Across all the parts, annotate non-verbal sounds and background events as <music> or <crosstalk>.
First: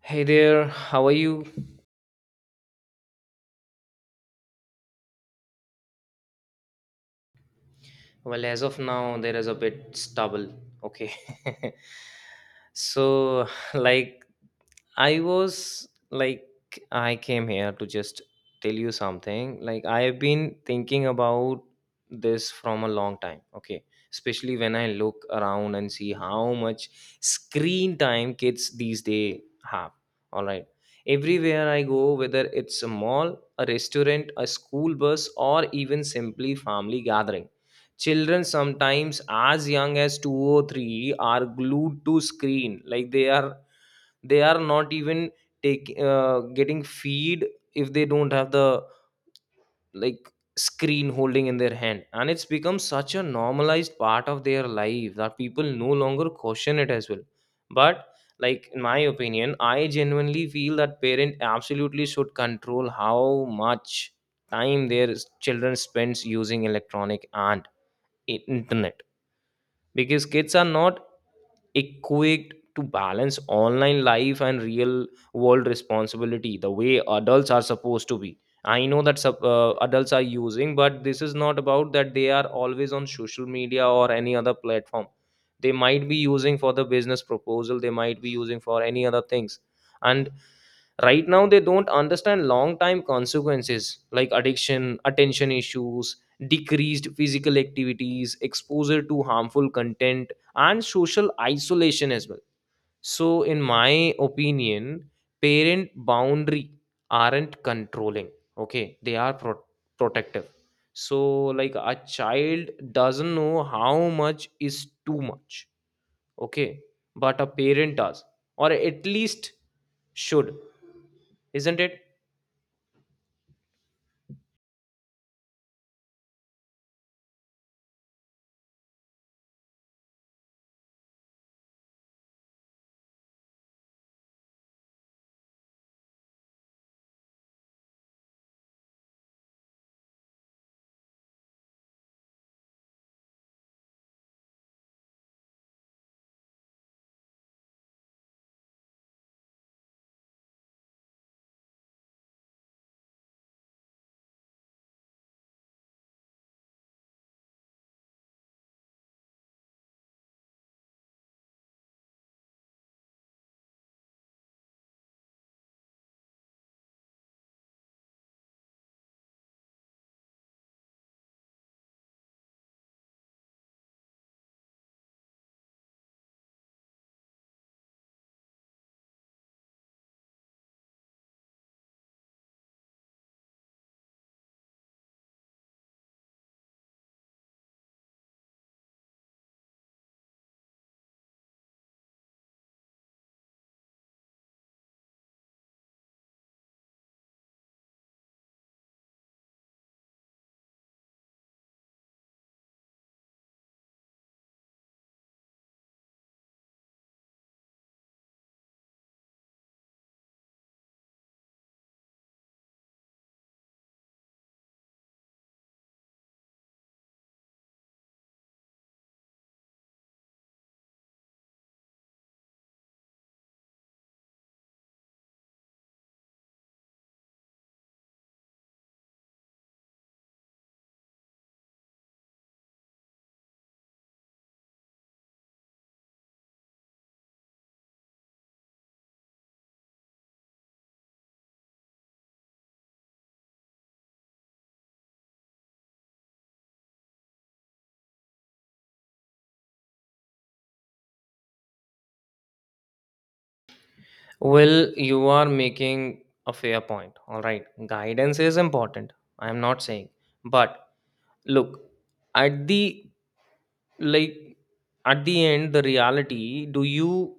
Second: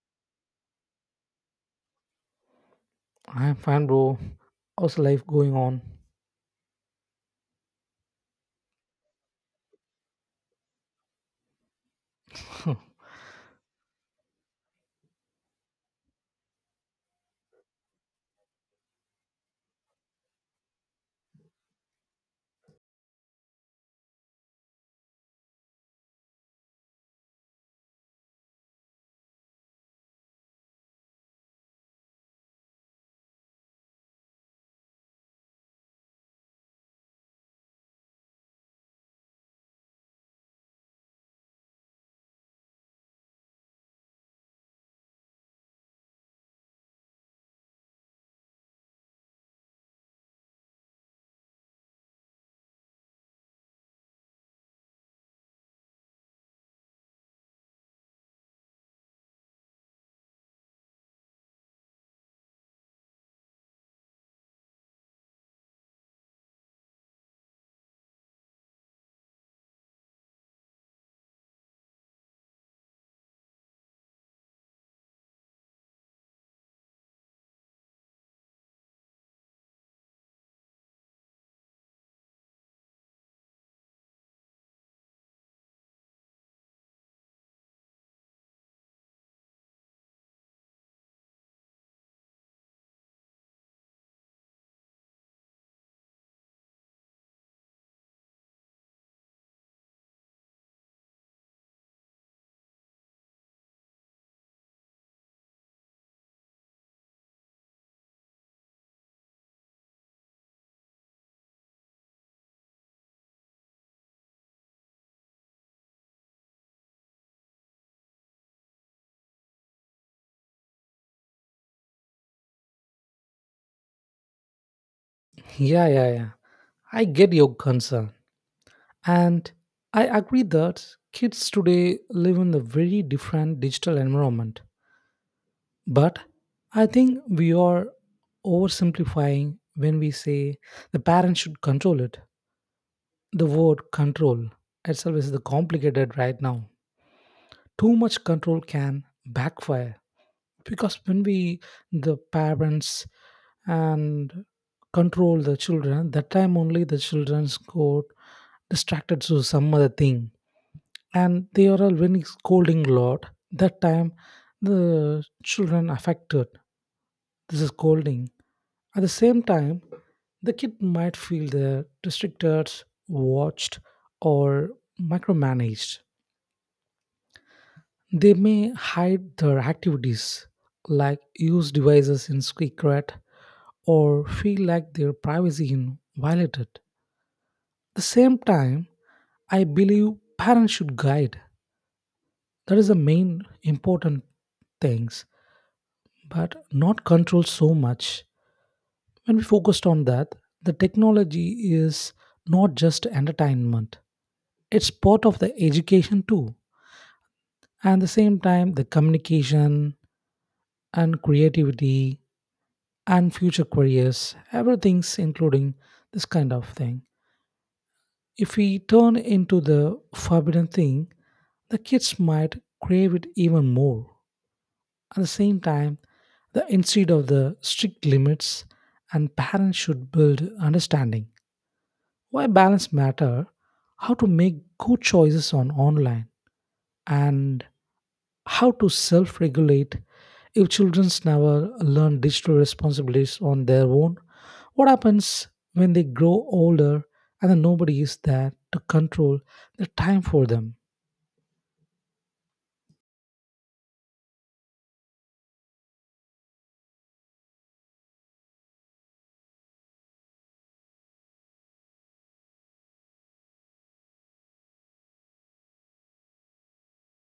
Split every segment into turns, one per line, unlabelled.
Hey there, how are you?
I'm fine, bro. How's life going on?
Well, as of now, there is a bit stubble. Okay. <laughs>
<laughs>
so, like, I was like, I came here to just tell you something. Like, I have been thinking about this from a long time. Okay. Especially when I look around and see how much screen time kids these days have. All right. Everywhere I go, whether it's a mall, a restaurant, a school bus, or even simply family gathering, children sometimes as young as two or three are glued to screen like they are not even take getting feed if they don't have the like screen holding in their hand, and it's become such a normalized part of their life that people no longer question it as well. But, like, in my opinion, I genuinely feel that parent absolutely should control how much time their children spends using electronic and internet, because kids are not equipped to balance online life and real world responsibility the way adults are supposed to be. I know that adults are using, but this is not about that. They are always on social media or any other platform. They might be using for the business proposal, they might be using for any other things. And right now they don't understand long time consequences like addiction, attention issues, decreased physical activities, exposure to harmful content, and social isolation as well. So in my opinion, parent boundary aren't controlling. Okay, they are protective. So, like, a child doesn't know how much is too much. Okay, but a parent does, or at least should. Isn't it?
Yeah, yeah, yeah. I get your concern. And I agree that kids today live in a very different digital environment. But I think we are oversimplifying when we say the parents should control it. The word control itself is the complicated right now. Too much control can backfire. Because when we, the parents, and control the children, that time only the children's got distracted to some other thing. And they are all when it's scolding lot, that time the children affected. This is scolding. At the same time, the kid might feel they're restricted, watched, or micromanaged. They may hide their activities, like use devices in secret, or feel like their privacy is violated. The same time, I believe parents should guide. That is the main important things, but not control so much. When we focused on that, the technology is not just entertainment. It's part of the education too. And the same time, the communication and creativity and future careers, everything's including this kind of thing. If we turn into the forbidden thing, the kids might crave it even more. At the same time, the instead of the strict limits and parents should build understanding. Why balance matter, how to make good choices on online, and how to self regulate if children never learn digital responsibilities on their own? What happens when they grow older and then nobody is there to control the time for them?
Well, you are making a fair point. All right. Guidance is important. I am not saying. But look, at the like at the end, the reality, do you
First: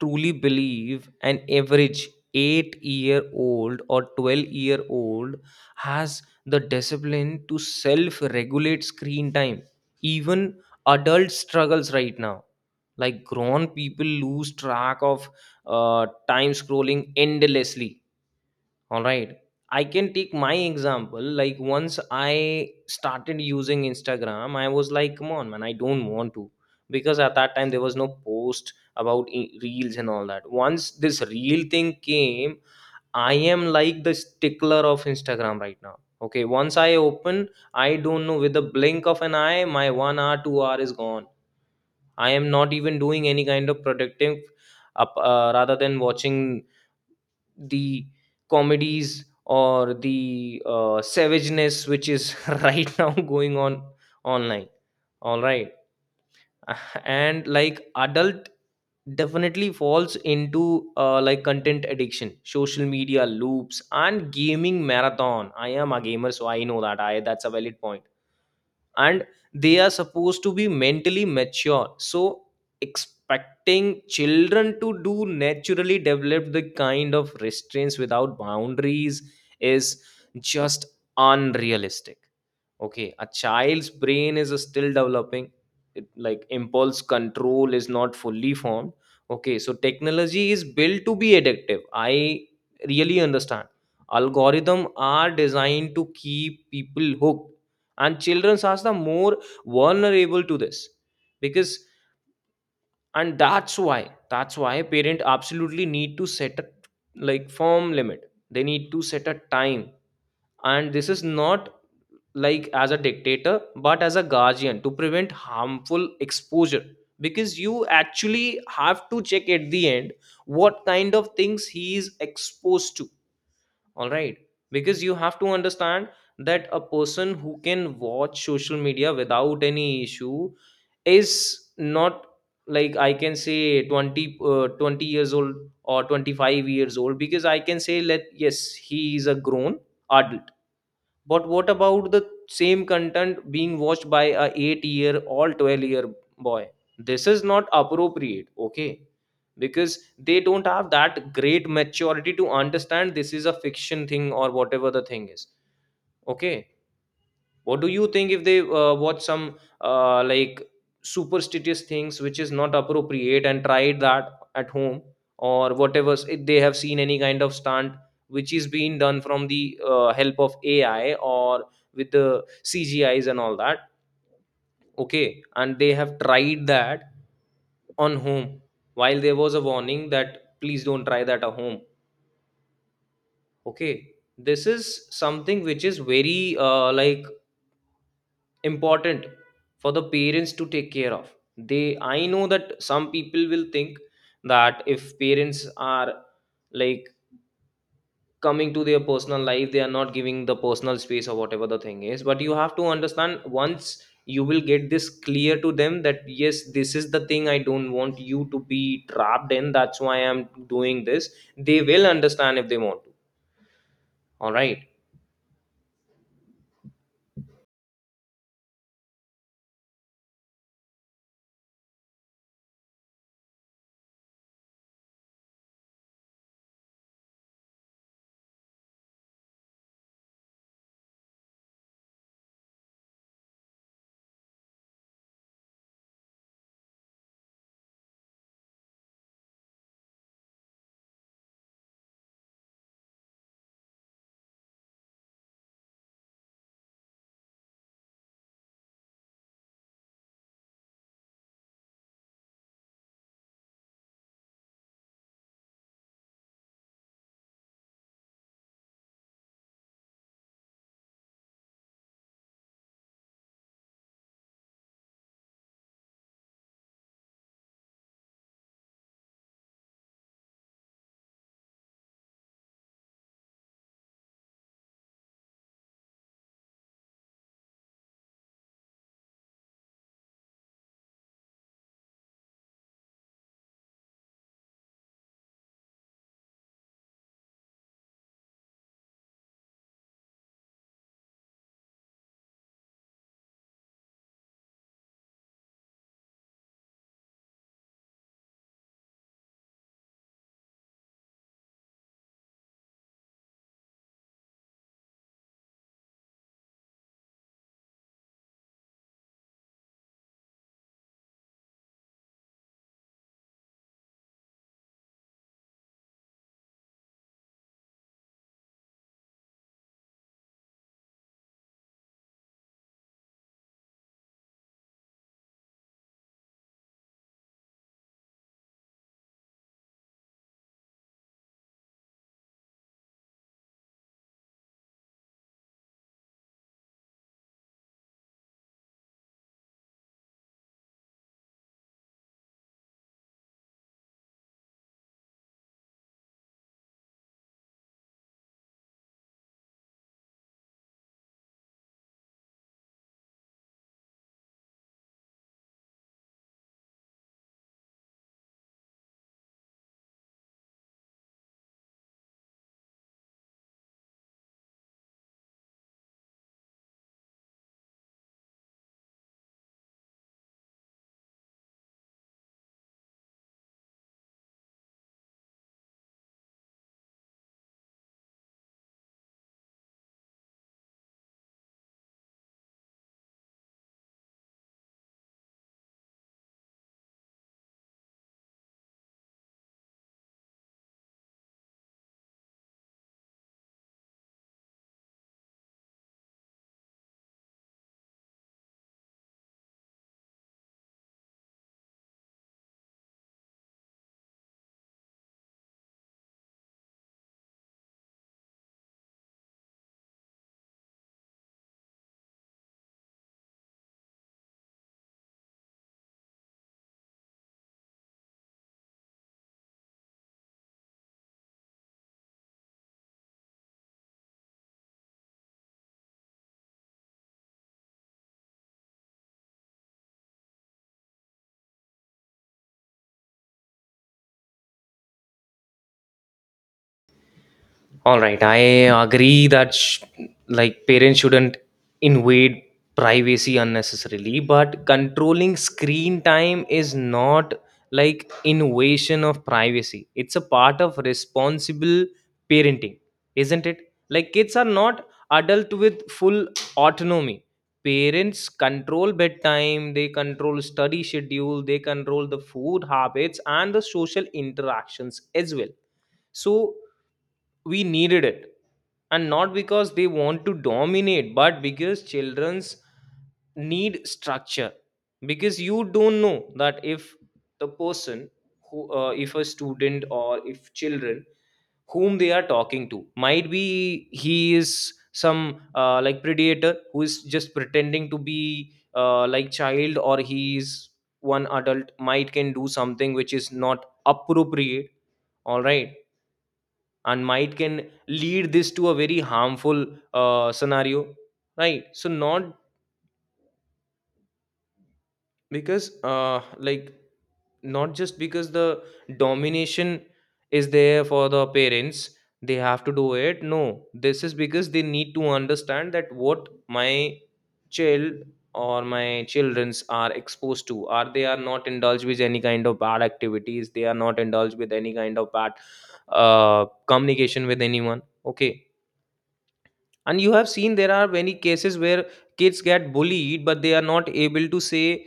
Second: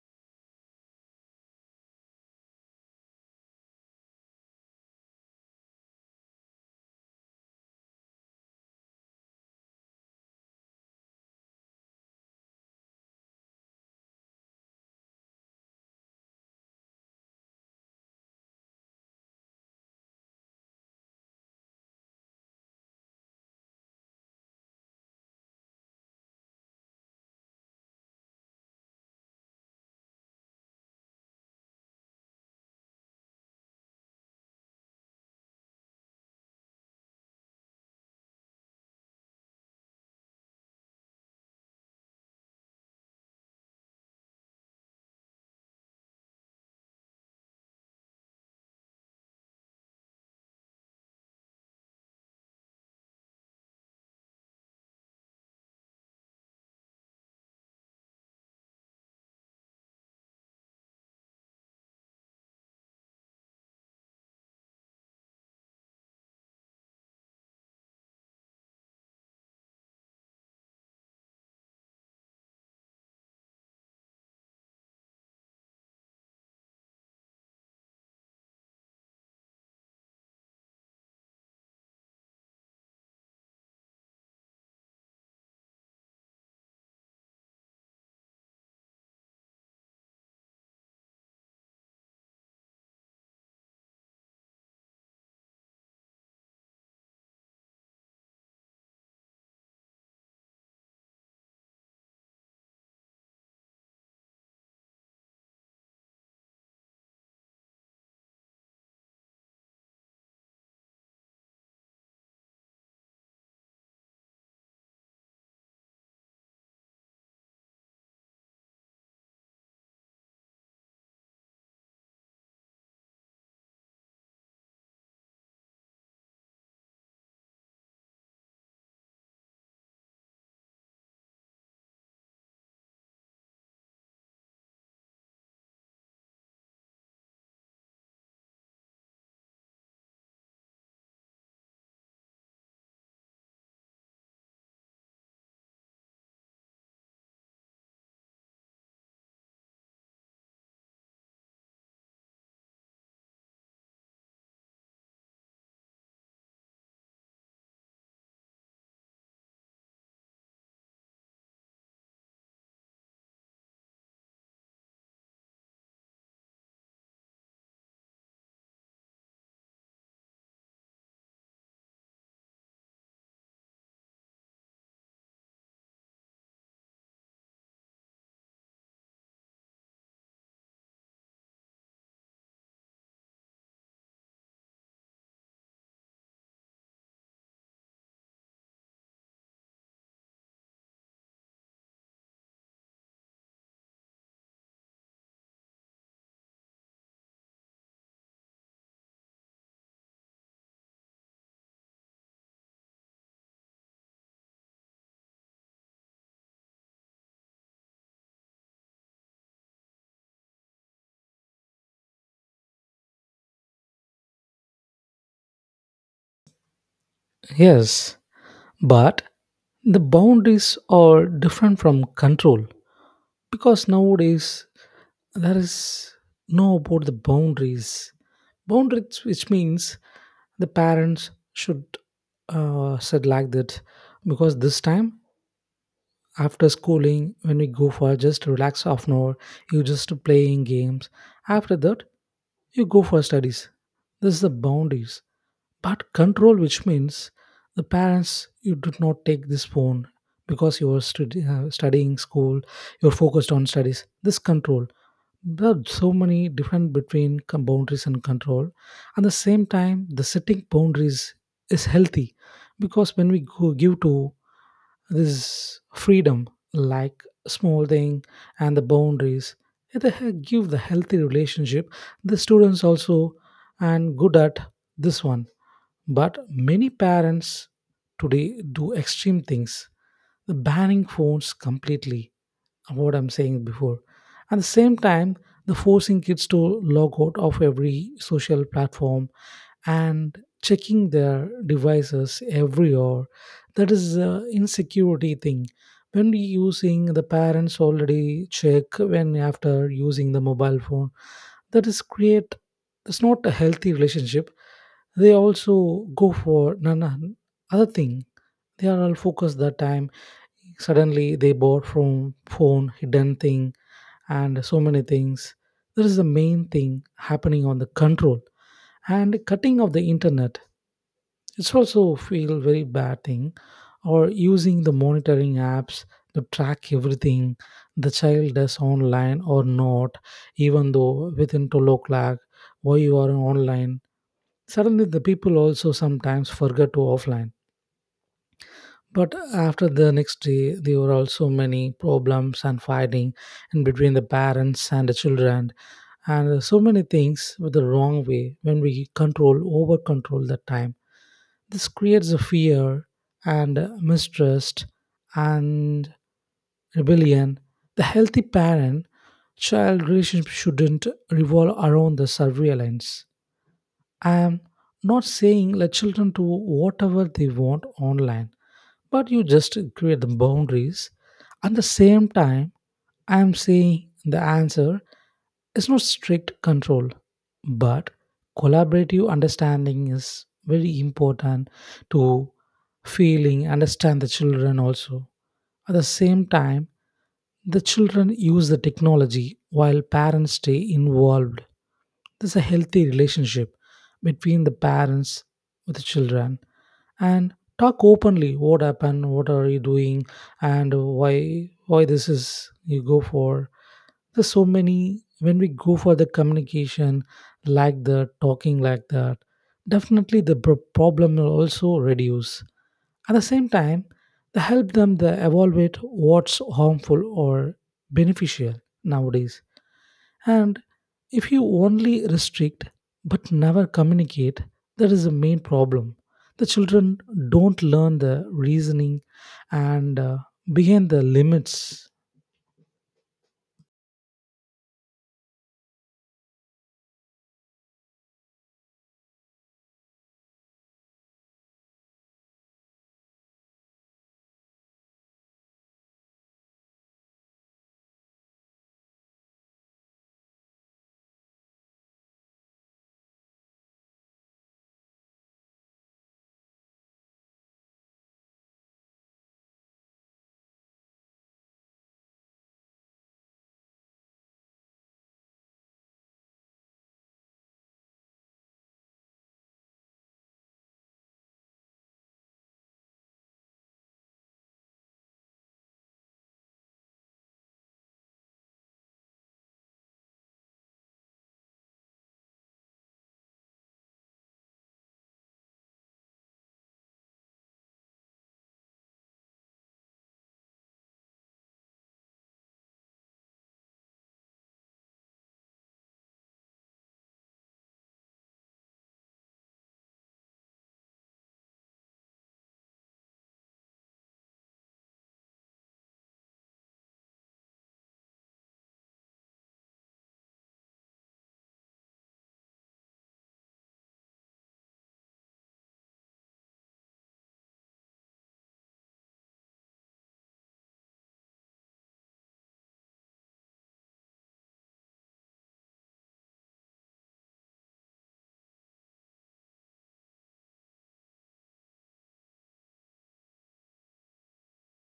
truly believe an average 8-year-old or 12-year-old has the discipline to self regulate screen time? Even adult struggles right now. Like, grown people lose track of time scrolling endlessly. All right. I can take my example. Like, once I started using Instagram, I was like, come on, man, I don't want to. Because at that time, there was no post about reels and all that. Once this reel thing came, I am like the stickler of Instagram right now. Okay. Once I open, I don't know, with the blink of an eye, my 1 hour, 2 hour is gone. I am not even doing any kind of productive rather than watching the comedies or the savageness which is <laughs> right now going on online. All right. <laughs> And like adult definitely falls into like content addiction, social media loops and gaming marathon. I am a gamer, so I know that I that's a valid point. And they are supposed to be mentally mature, so expecting children to do naturally develop the kind of restraints without boundaries is just unrealistic. Okay, a child's brain is still developing. It, like, impulse control is not fully formed. Okay, so technology is built to be addictive. I really understand. Algorithm are designed to keep people hooked, and children are the more vulnerable to this because, and that's why parent absolutely need to set a like firm limit. They need to set a time, and this is not like as a dictator but as a guardian to prevent harmful exposure, because you actually have to check at the end what kind of things he is exposed to. All right. Because you have to understand that a person who can watch social media without any issue is not, like, I can say 20, 20 years old or 25 years old, because I can say let, yes, he is a grown adult. But what about the same content being watched by a 8 year or 12-year boy? This is not appropriate, okay? Because they don't have that great maturity to understand this is a fiction thing or whatever the thing is, okay? What do you think if they watch some like superstitious things which is not appropriate and tried that at home, or whatever, if they have seen any kind of stunt which is being done from the help of ai or with the cgis and all that, okay, and they have tried that on home, while there was a warning that please don't try that at home. Okay, this is something which is very like important for the parents to take care of. They i know that some people will think that if parents are like coming to their personal life, they are not giving the personal space or whatever the thing is, but you have to understand, once you will get this clear to them that, yes, this is the thing, I don't want you to be trapped in, that's why I'm doing this, they will understand if they want to. All right.
Yes, but the boundaries are different from control because nowadays there is no about the boundaries. Boundaries which means the parents should said like that. Because this time, after schooling, when we go for just relax half an hour, you just playing games. After that, you go for studies. This is the boundaries. But control, which means the parents you did not take this phone because you were studying school, you're focused on studies, this control. There are so many different between boundaries and control. At the same time, the setting boundaries is healthy because when we go, give to this freedom like small thing and the boundaries, they give the healthy relationship, the students also, and good at this one. But many parents today do extreme things, the banning phones completely, what I'm saying before. At the same time, the forcing kids to log out of every social platform and checking their devices every hour. That is an insecurity thing. When we using the parents already check when after using the mobile phone, that is create, it's not a healthy relationship. They also go for none other thing. They are all focused that time. Suddenly they bought from phone hidden thing and so many things. That is the main thing happening on the control and cutting of the internet, it's also feel very bad thing, or using the monitoring apps to track everything the child does online or not, even though within 12 o'clock, why you are online. Suddenly the people also sometimes forget to offline. But after the next day, there were also many problems and fighting in between the parents and the children, and so many things with the wrong way. When we control over control the time, this creates a fear and mistrust and rebellion. The healthy parent child relationship shouldn't revolve around the surveillance. I am not saying let children do whatever they want online, but you just create the boundaries. At the same time, I am saying the answer is not strict control, but collaborative understanding is very important to feeling understand the children also. At the same time, the children use the technology while parents stay involved, there's a healthy relationship between the parents with the children, and talk openly what happened, what are you doing, and why this is you go for. There's so many when we go for the communication like that, talking like that, definitely the problem will also reduce. At the same time, they help them to evaluate what's harmful or beneficial nowadays. And if you only restrict but never communicate, that is the main problem. The children don't learn the reasoning and behind the limits.
Alright, I agree that parents shouldn't invade privacy unnecessarily, but controlling screen time is not like invasion of privacy. It's a part of responsible parenting, isn't it? Like kids are not adult with full autonomy. Parents control bedtime, they control study schedule, they control the food habits and the social interactions as well. So we needed it, and not because they want to dominate, but because children's need structure. Because you don't know that if the person who if a student or if children whom they are talking to, might be he is some like predator who is just pretending to be like child, or he is one adult might can do something which is not appropriate. All right. And might can lead this to a very harmful scenario, right? So not because not just because the domination is there for the parents they have to do it. No, this is because they need to understand that what my child or my children's are exposed to, are they are not indulged with any kind of bad activities, they are not indulged with any kind of bad communication with anyone. Okay. And you have seen there are many cases where kids get bullied but they are not able to say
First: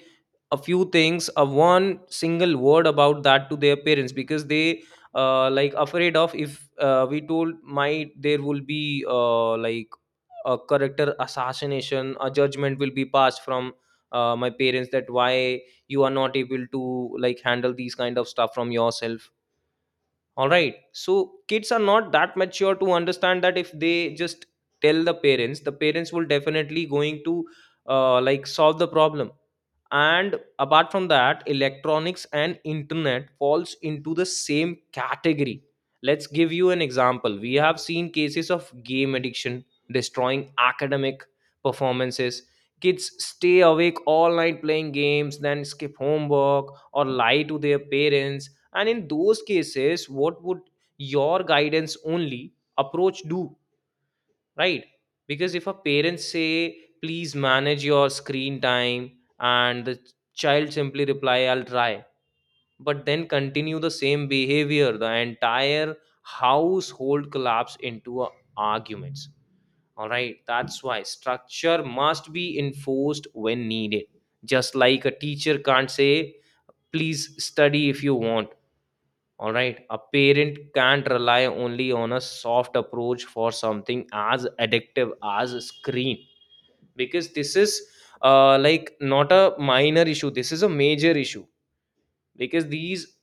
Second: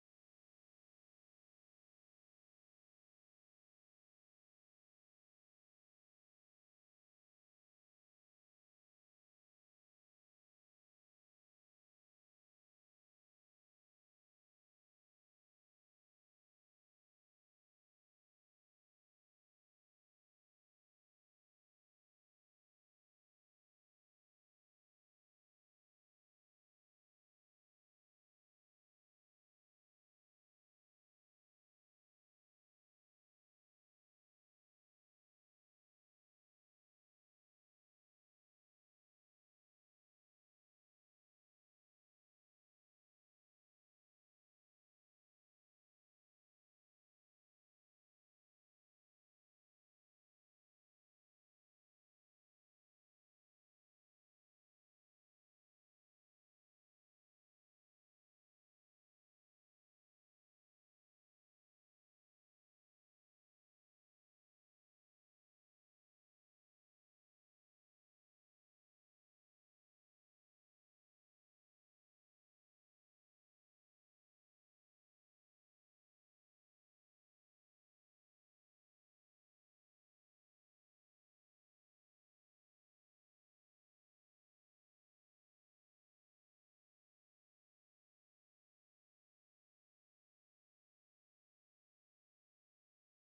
a few things, a one single word about that to their parents, because they like afraid of if we told my, there will be like a character assassination, a judgment will be passed from my parents, that why you are not able to like handle these kind of stuff from yourself. All right. So kids are not that mature to understand that if they just tell the parents, the parents will definitely going to like solve the problem. And apart from that, electronics and internet falls into the same category. Let's give you an example. We have seen cases of game addiction destroying academic performances. Kids stay awake all night playing games, then skip homework or lie to their parents. And in those cases, what would your guidance only approach do? Right? Because if a parent say please manage your screen time, and the child simply reply I'll try, but then continue the same behavior, the entire household collapse into a arguments. All right, that's why structure must be enforced when needed. Just like a teacher can't say please study if you want, all right, a parent can't rely only on a soft approach for something as addictive as a screen. Because this is like not a minor issue, this is a major issue. Because these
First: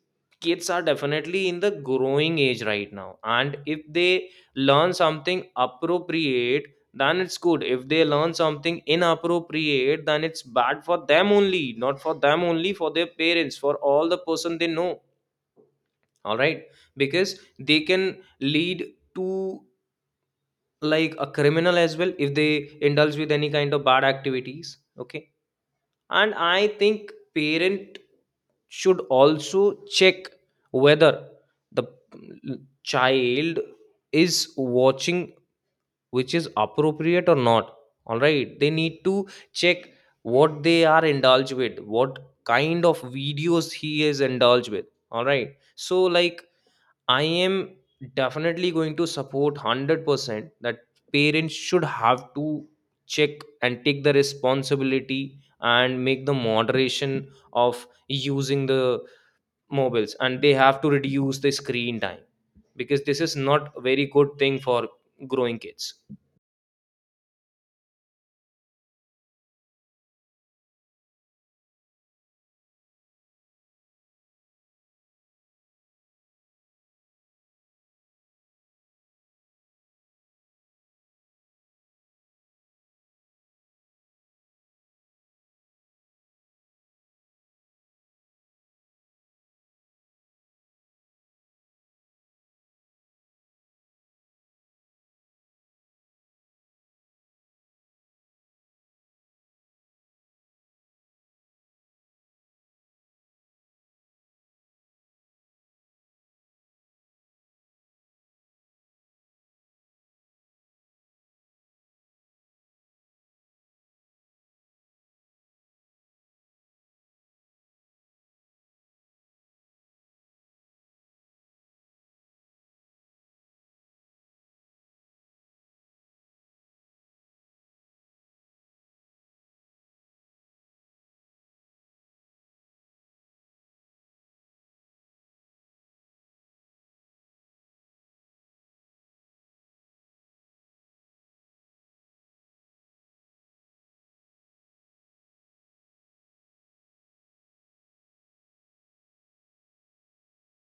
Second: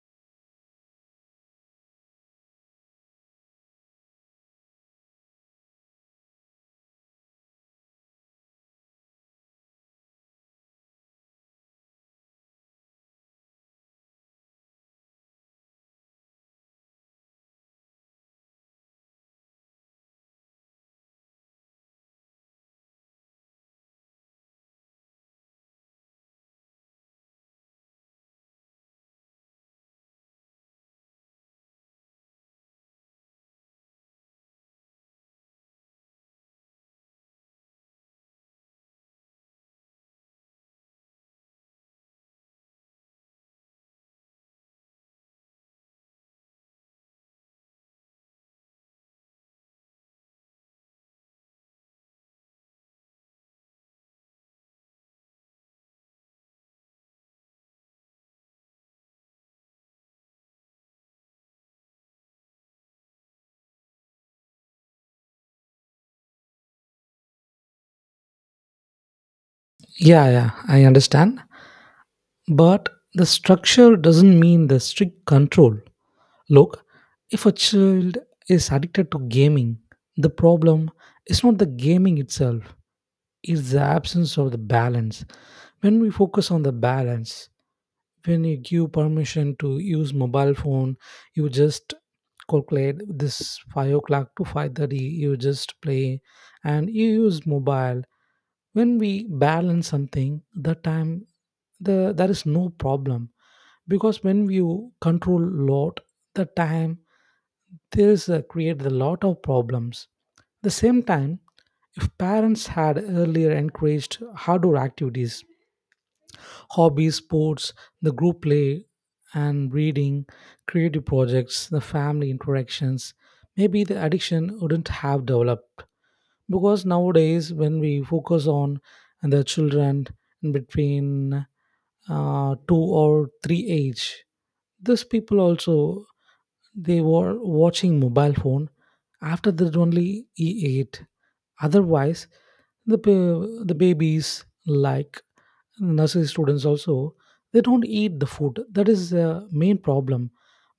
kids are definitely in the growing age right now, and if they learn something appropriate then it's good, if they learn something inappropriate then it's bad for them, only not for them only for their parents, for all the person they know. All right. Because they can lead to like a criminal as well if they indulge with any kind of bad activities. Okay. And I think parent should also check whether the child is watching which is appropriate or not. All right, they need to check what they are indulged with, what kind of videos he is indulged with. All right. So, like, I am definitely going to support 100% that parents should have to check and take the responsibility and make the moderation of using the mobiles, and they have to reduce the screen time, because this is not a very good thing for growing kids.
Yeah, yeah, I understand. But the structure doesn't mean the strict control. Look, if a child is addicted to gaming, the problem is not the gaming itself, it's the absence of the balance. When we focus on the balance, when you give permission to use mobile phone, you just calculate this 5 o'clock to 5:30, you just play and you use mobile. When we balance something the time, there is no problem. Because when you control lot the time, there is create a lot of problems. The same time, if parents had earlier encouraged outdoor activities, hobbies, sports, the group play and reading, creative projects, the family interactions, maybe the addiction wouldn't have developed. Because nowadays, when we focus on the children in between two or three age, these people also they were watching mobile phone after that only e8. Otherwise, the the babies like nursery students also, they don't eat the food, that is the main problem.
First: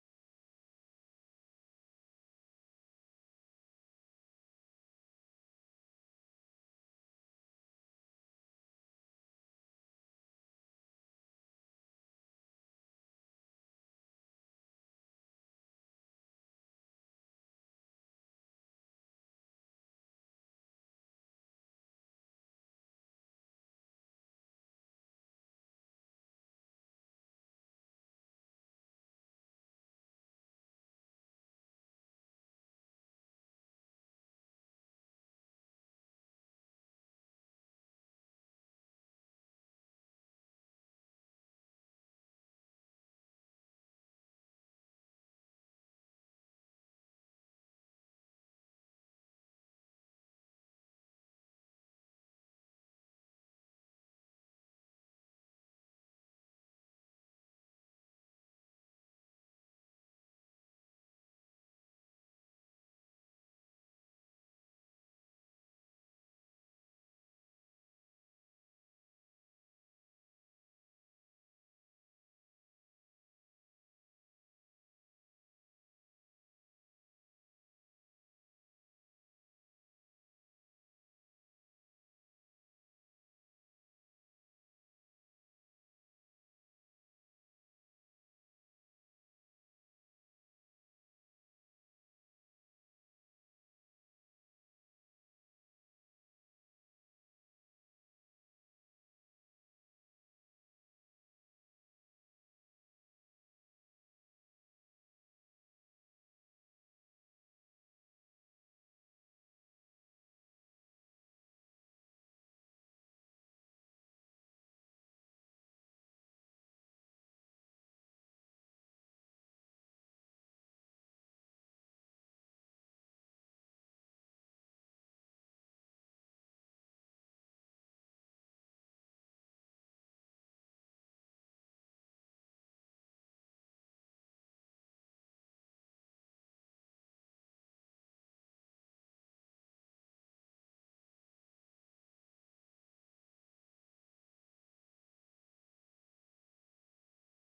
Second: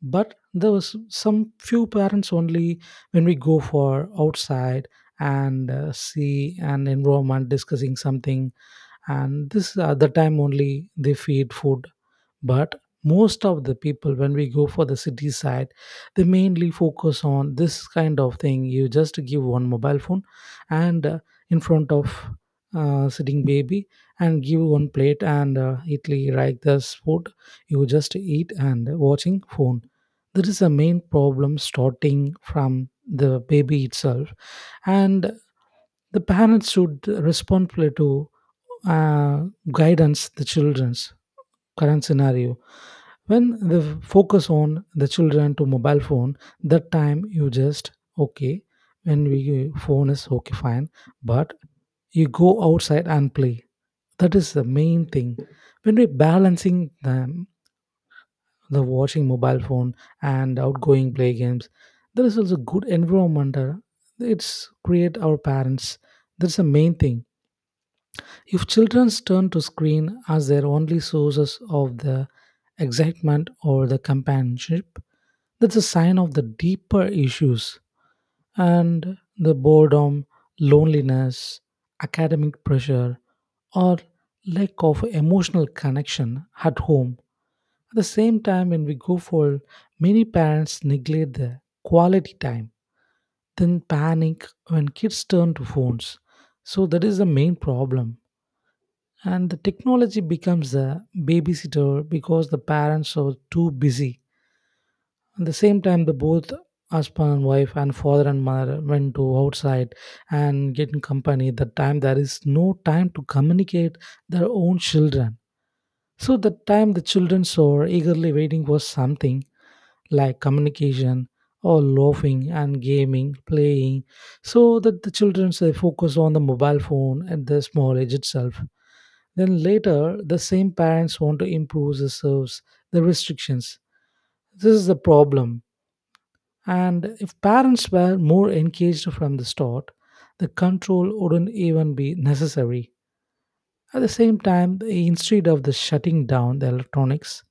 But there was some few parents only, when we go for outside and see an environment discussing something, and this at the time only they feed food. But most of the people, when we go for the city side, they mainly focus on this kind of thing. You just give one mobile phone and in front of sitting baby, and give one plate and italy like this food, you just eat and watching phone. That is the main problem starting from the baby itself. And the parents should responsibly to uh, guidance the children's current scenario. When the focus on the children to mobile phone, that time you just okay, when we phone is okay fine, but you go outside and play. That is the main thing. When we're balancing them, the watching mobile phone and outgoing play games, there is also good environment. It's create our parents, that's the main thing. If children's turn to screen as their only sources of the excitement or the companionship, that's a sign of the deeper issues and the boredom, loneliness, academic pressure, or lack of emotional connection at home. At the same time, when we go for many parents neglect the quality time, then panic when kids turn to phones. So that is the main problem. And the technology becomes the babysitter because the parents are too busy. At the same time, the both husband and wife and father and mother went to outside and get in company. That time there is no time to communicate their own children. So that time the children are eagerly waiting for something like communication or laughing and gaming, playing, so that the children they focus on the mobile phone at the small age itself. Then later, the same parents want to improve the serves, the restrictions. This is the problem. And if parents were more engaged from the start, the control wouldn't even be necessary. At the same time, instead of the shutting down the electronics,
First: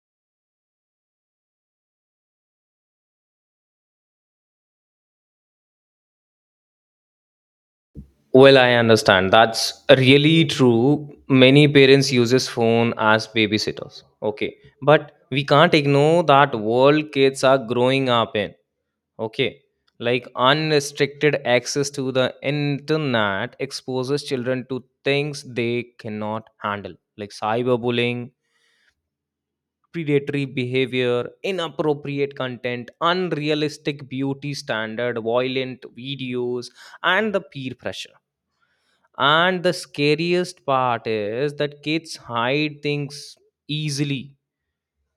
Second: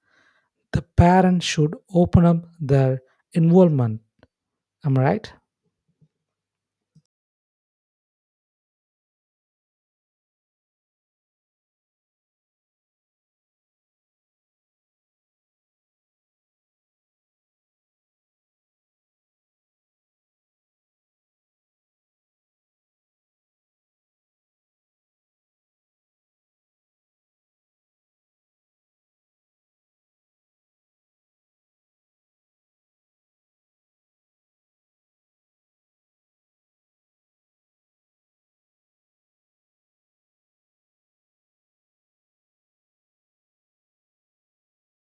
the parents should open up their involvement. Am I right?
Well, I understand that's really true, many parents uses phone as babysitters. Okay, but we can't ignore that world kids are growing up in. Okay. Like unrestricted access to the internet exposes children to things they cannot handle, like cyberbullying, predatory behavior, inappropriate content, unrealistic beauty standard, violent videos, and the peer pressure. And the scariest part is that kids hide things easily.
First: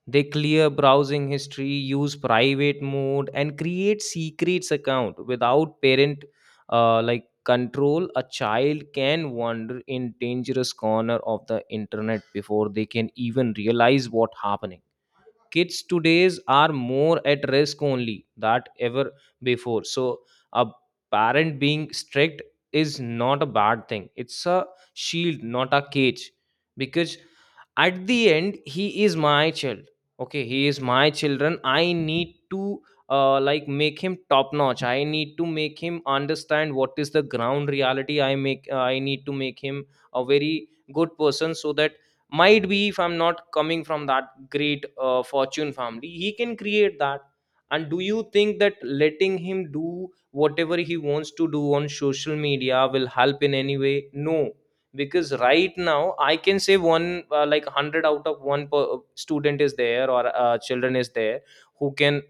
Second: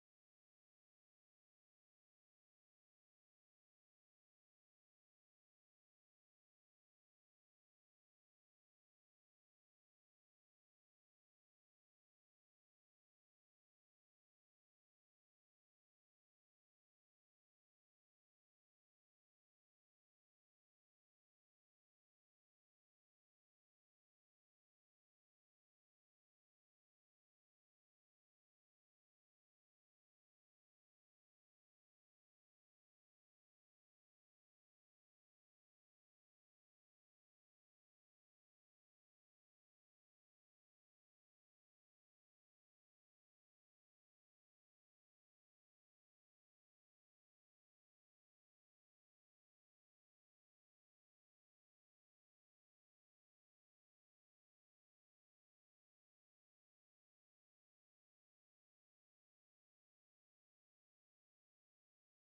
They clear browsing history, use private mode and create secrets account without parent like control. A child can wander in dangerous corner of the internet before they can even realize what happening. Kids today's are more at risk only that ever before. So a parent being strict is not a bad thing, it's a shield, not a cage, because at the end he is my child. Okay, he is my children. I need to like make him top notch. I need to make him understand what is the ground reality. I make I need to make him a very good person, so that might be if I'm not coming from that great fortune family, he can create that. And do you think that letting him do whatever he wants to do on social media will help in any way? No, because right now I can say one like 100 out of one per, student is there, or children is there who can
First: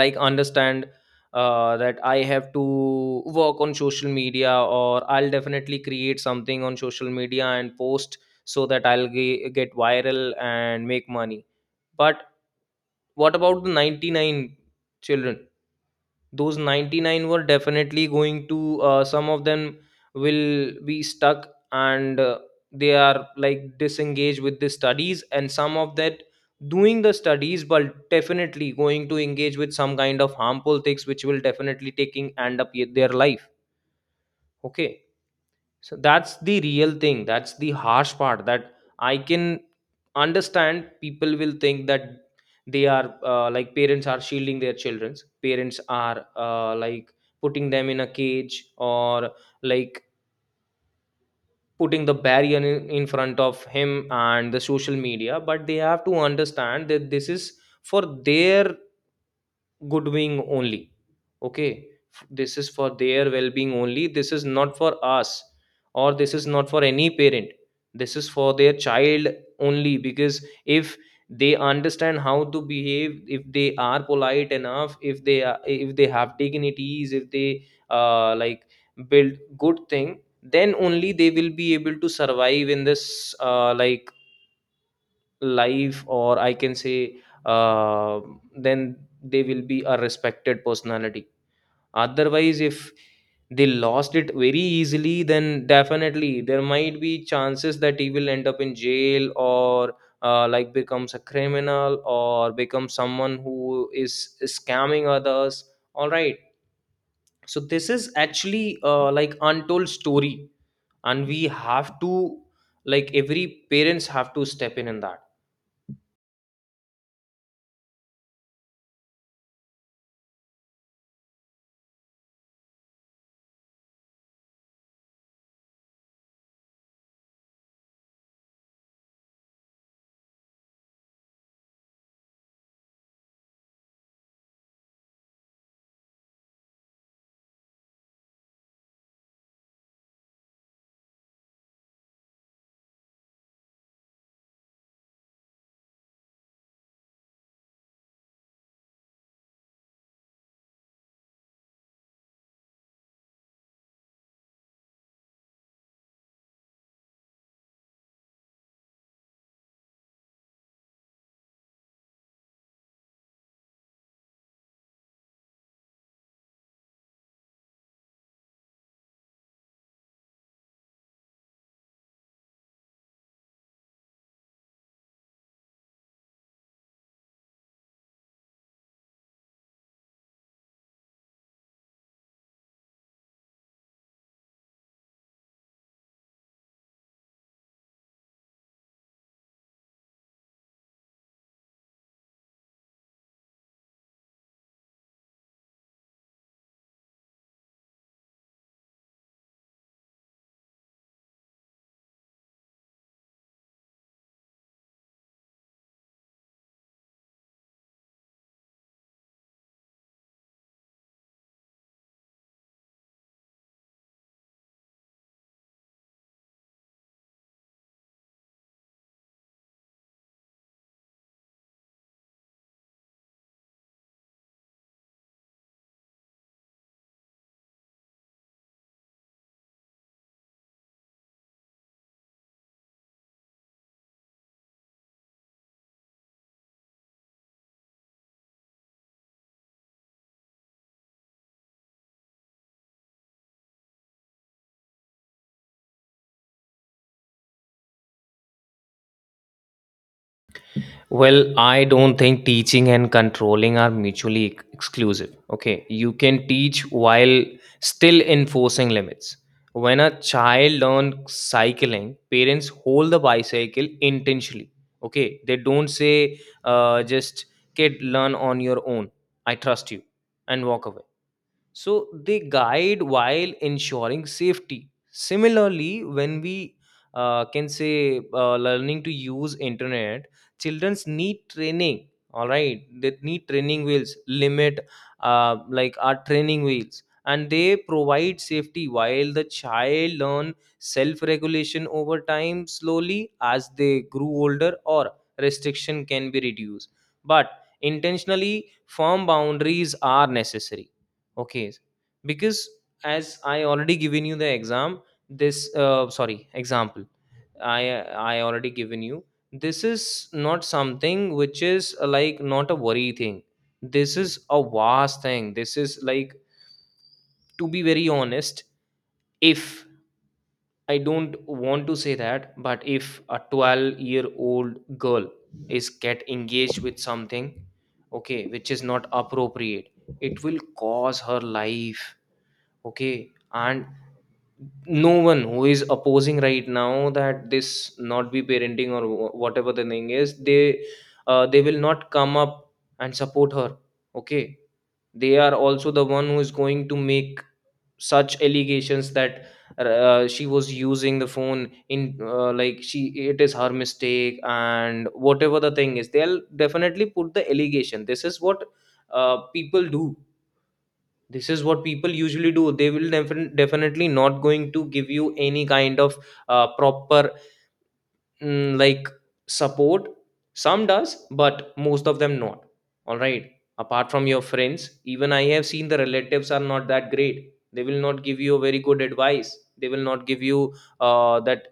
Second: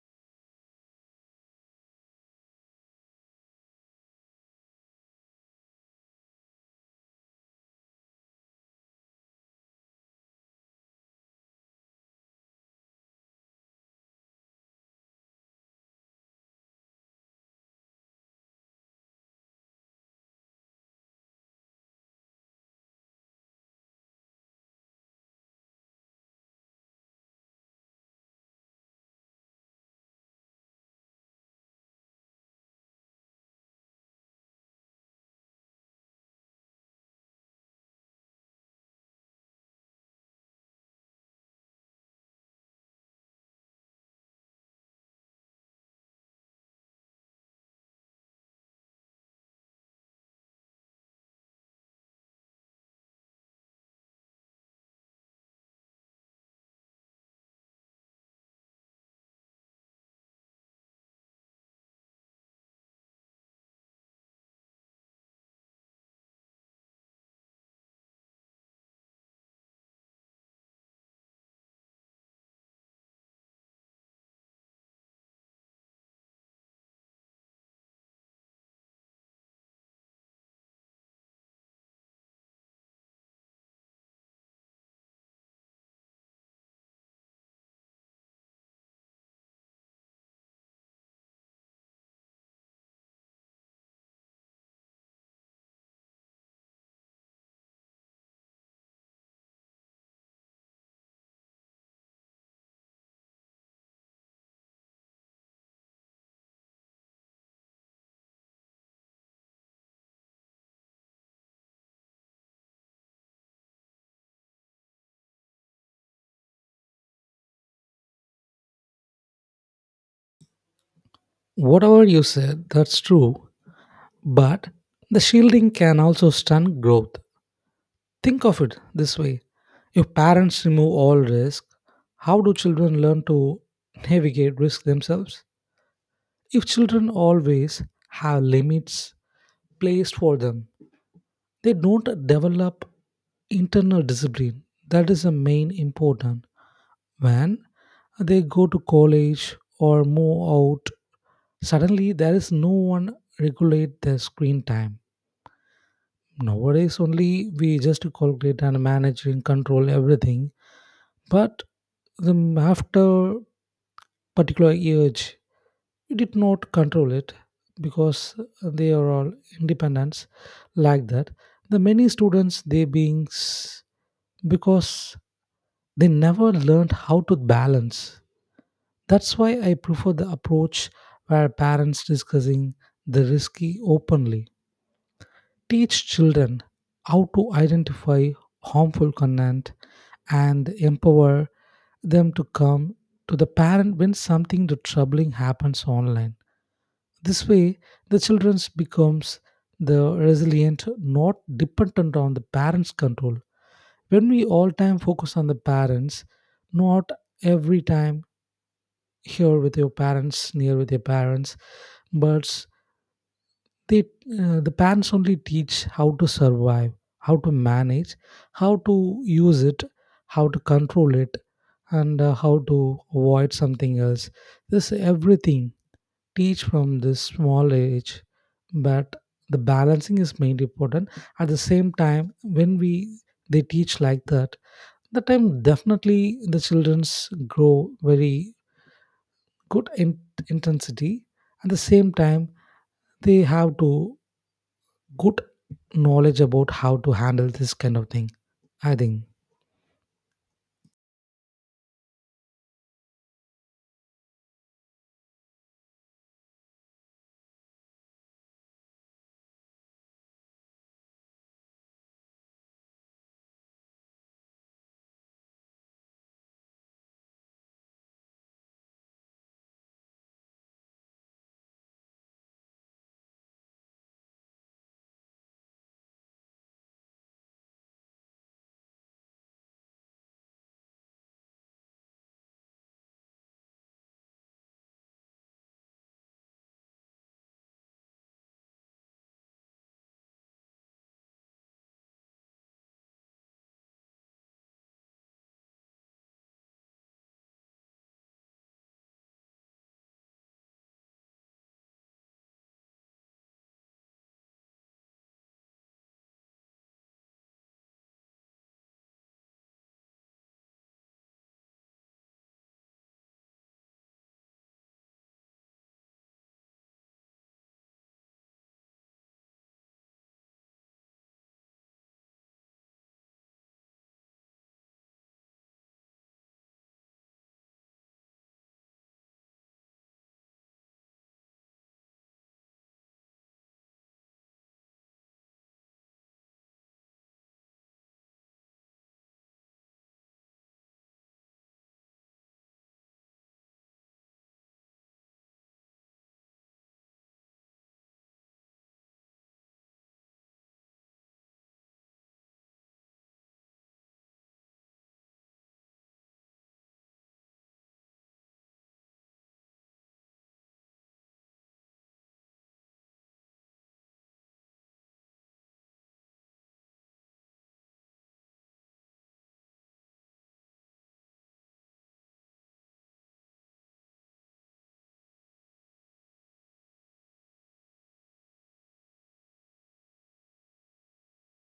like understand that I have to work on social media, or I'll definitely create something on social media and post so that get viral and make money. But what about the 99 children? Those 99 were definitely going to, some of them will be stuck, and they are like disengaged with the studies, and some of that doing the studies but definitely going to engage with some kind of harmful things which will definitely taking end up yet their life. Okay, so that's the real thing, that's the harsh part. That I can understand, people will think that they are like parents are shielding their childrens, parents are uh, like putting them in a cage or like putting the barrier in front of him and the social media. But they have to understand that this is for their good wing only. Okay, this is for their well-being only. This is not for us, or this is not for any parent. This is for their child only, because if they understand how to behave, if they are polite enough, if they are, if they have dignities, if they like build good thing, then only they will be able to survive in this like life, or I can say, uh, then they will be a respected personality. Otherwise, if they lost it very easily, then definitely there might be chances that he will end up in jail, or like becomes a criminal or becomes someone who is scamming others. All right, so this is actually like untold story, and we have to like every parents have to step in that.
Whatever you said, that's true. But the shielding can also stunt growth. Think of it this way, if parents remove all risk, how do children learn to navigate risk themselves? If children always have limits placed for them, they don't develop internal discipline. That is the main important. When they go to college or move out, suddenly there is no one regulate their screen time. Nowadays only we just calculate and manage and control everything. But the after particular age did not control it because they are all independents, like that the many students they beings because they never learned how to balance. That's why I prefer the approach where parents discussing the risky openly, teach children how to identify harmful content, and empower them to come to the parent when something troubling happens online. This way, the children becomes the resilient, not dependent on the parents' control. When we all time focus on the parents, not every time here with your parents, near with your parents, but they, the parents only teach how to survive, how to manage, how to use it, how to control it, and how to avoid something else. This everything teach from this small age, but the balancing is mainly important. At the same time, when we they teach like that, the time definitely the children's grow very good in intensity. At the same time, they have to good knowledge about how to handle this kind of thing, I think.
Well, I don't think teaching and controlling are mutually exclusive. Okay, you can teach while still enforcing limits. When a child learns cycling, parents hold the bicycle intentionally. Okay, they don't say, just kid, learn on your own. I trust you and walk away. So they guide while ensuring safety. Similarly, when we can say learning to use internet, childrens need training. All right, they need training wheels. Limit like our training wheels, and they provide safety while the child learn self-regulation over time. Slowly as they grew older, or restriction can be reduced. But intentionally, firm boundaries are necessary. Okay, because as I already given you the exam, this sorry, example, I already given you. This is not something which is like not a worry thing. This is a vast thing. This is like, to be very honest, if I don't want to say that, but if a 12-year-old year old girl is get engaged with something, okay, which is not appropriate, it will cause her life. Okay, and no one who is opposing right now that this not be parenting or whatever the thing is, they will not come up and support her. Okay, they are also the one who is going to make such allegations that she was using the phone in like she it is her mistake and whatever the thing is, they'll definitely put the allegation. This is what people do. This is what people usually do. They will definitely not going to give you any kind of proper like support. Some does, but most of them not. All right, apart from your friends, even I have seen the relatives are not that great. They will not give you a very good advice. They will not give you that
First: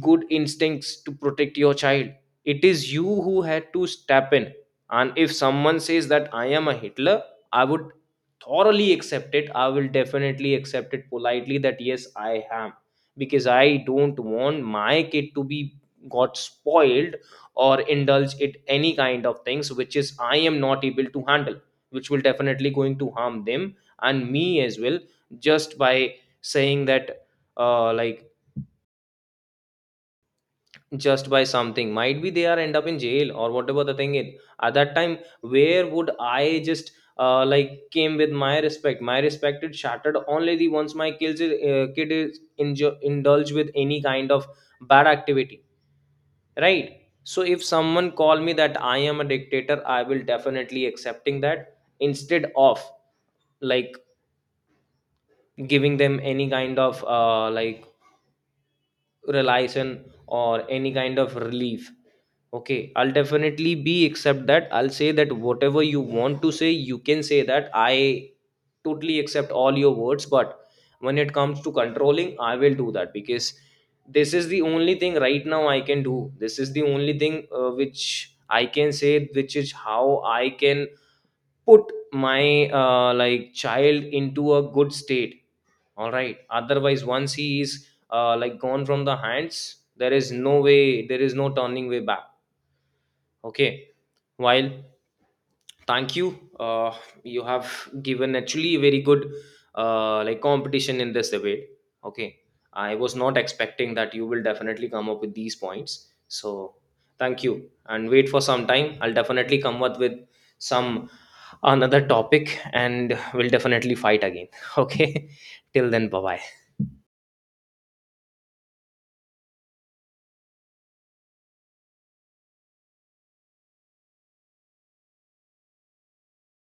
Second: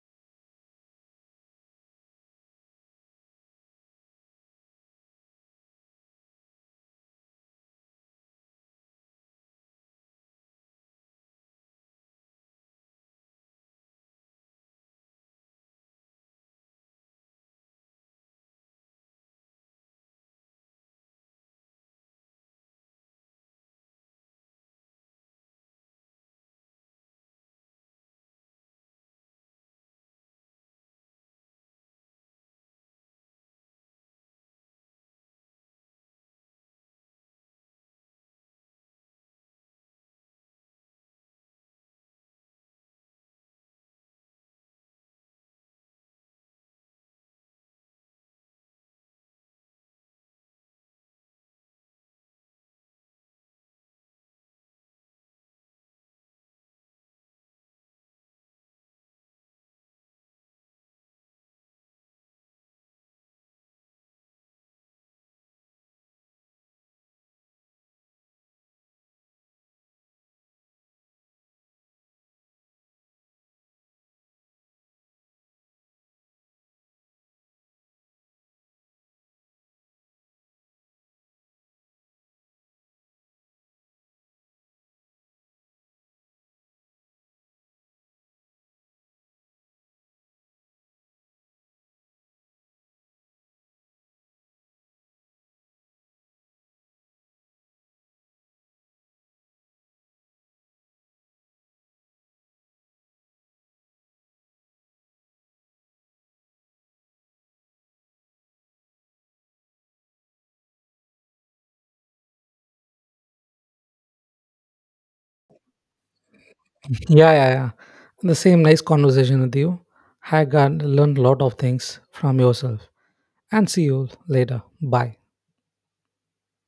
good instincts to protect your child. It is you who had to step in. And if someone says that I am a Hitler, I would thoroughly accept it. I will definitely accept it politely that yes I am, because I don't want my kid to be got spoiled or indulge it any kind of things which is I am not able to handle, which will definitely going to harm them and me as well. Just by saying that uh, like just by something, might be they are end up in jail or whatever the thing is. At that time, where would I just like came with my respect? My respect is shattered only the once my kid is indulge with any kind of bad activity. Right, so if someone call me that I am a dictator, I will definitely accepting that, instead of like giving them any kind of like relation or any kind of relief. Okay, I'll definitely be accept that. I'll say that whatever you want to say, you can say that. I totally accept all your words, but when it comes to controlling, I will do that because this is the only thing right now I can do. This is the only thing which I can say, which is how I can put my like child into a good state. All right. Otherwise, once he is like gone from the hands, there is no way, there is no turning way back. Okay, while thank you, you have given actually a very good like competition in this debate. Okay, I was not expecting that you will definitely come up with these points. So thank you, and wait for some time. I'll definitely come up with some another topic, and we'll definitely fight again. <laughs> Okay, till then, bye bye.
Yeah, yeah, yeah. The same, nice conversation with you. I got learned a lot of things from yourself, and see you later. Bye.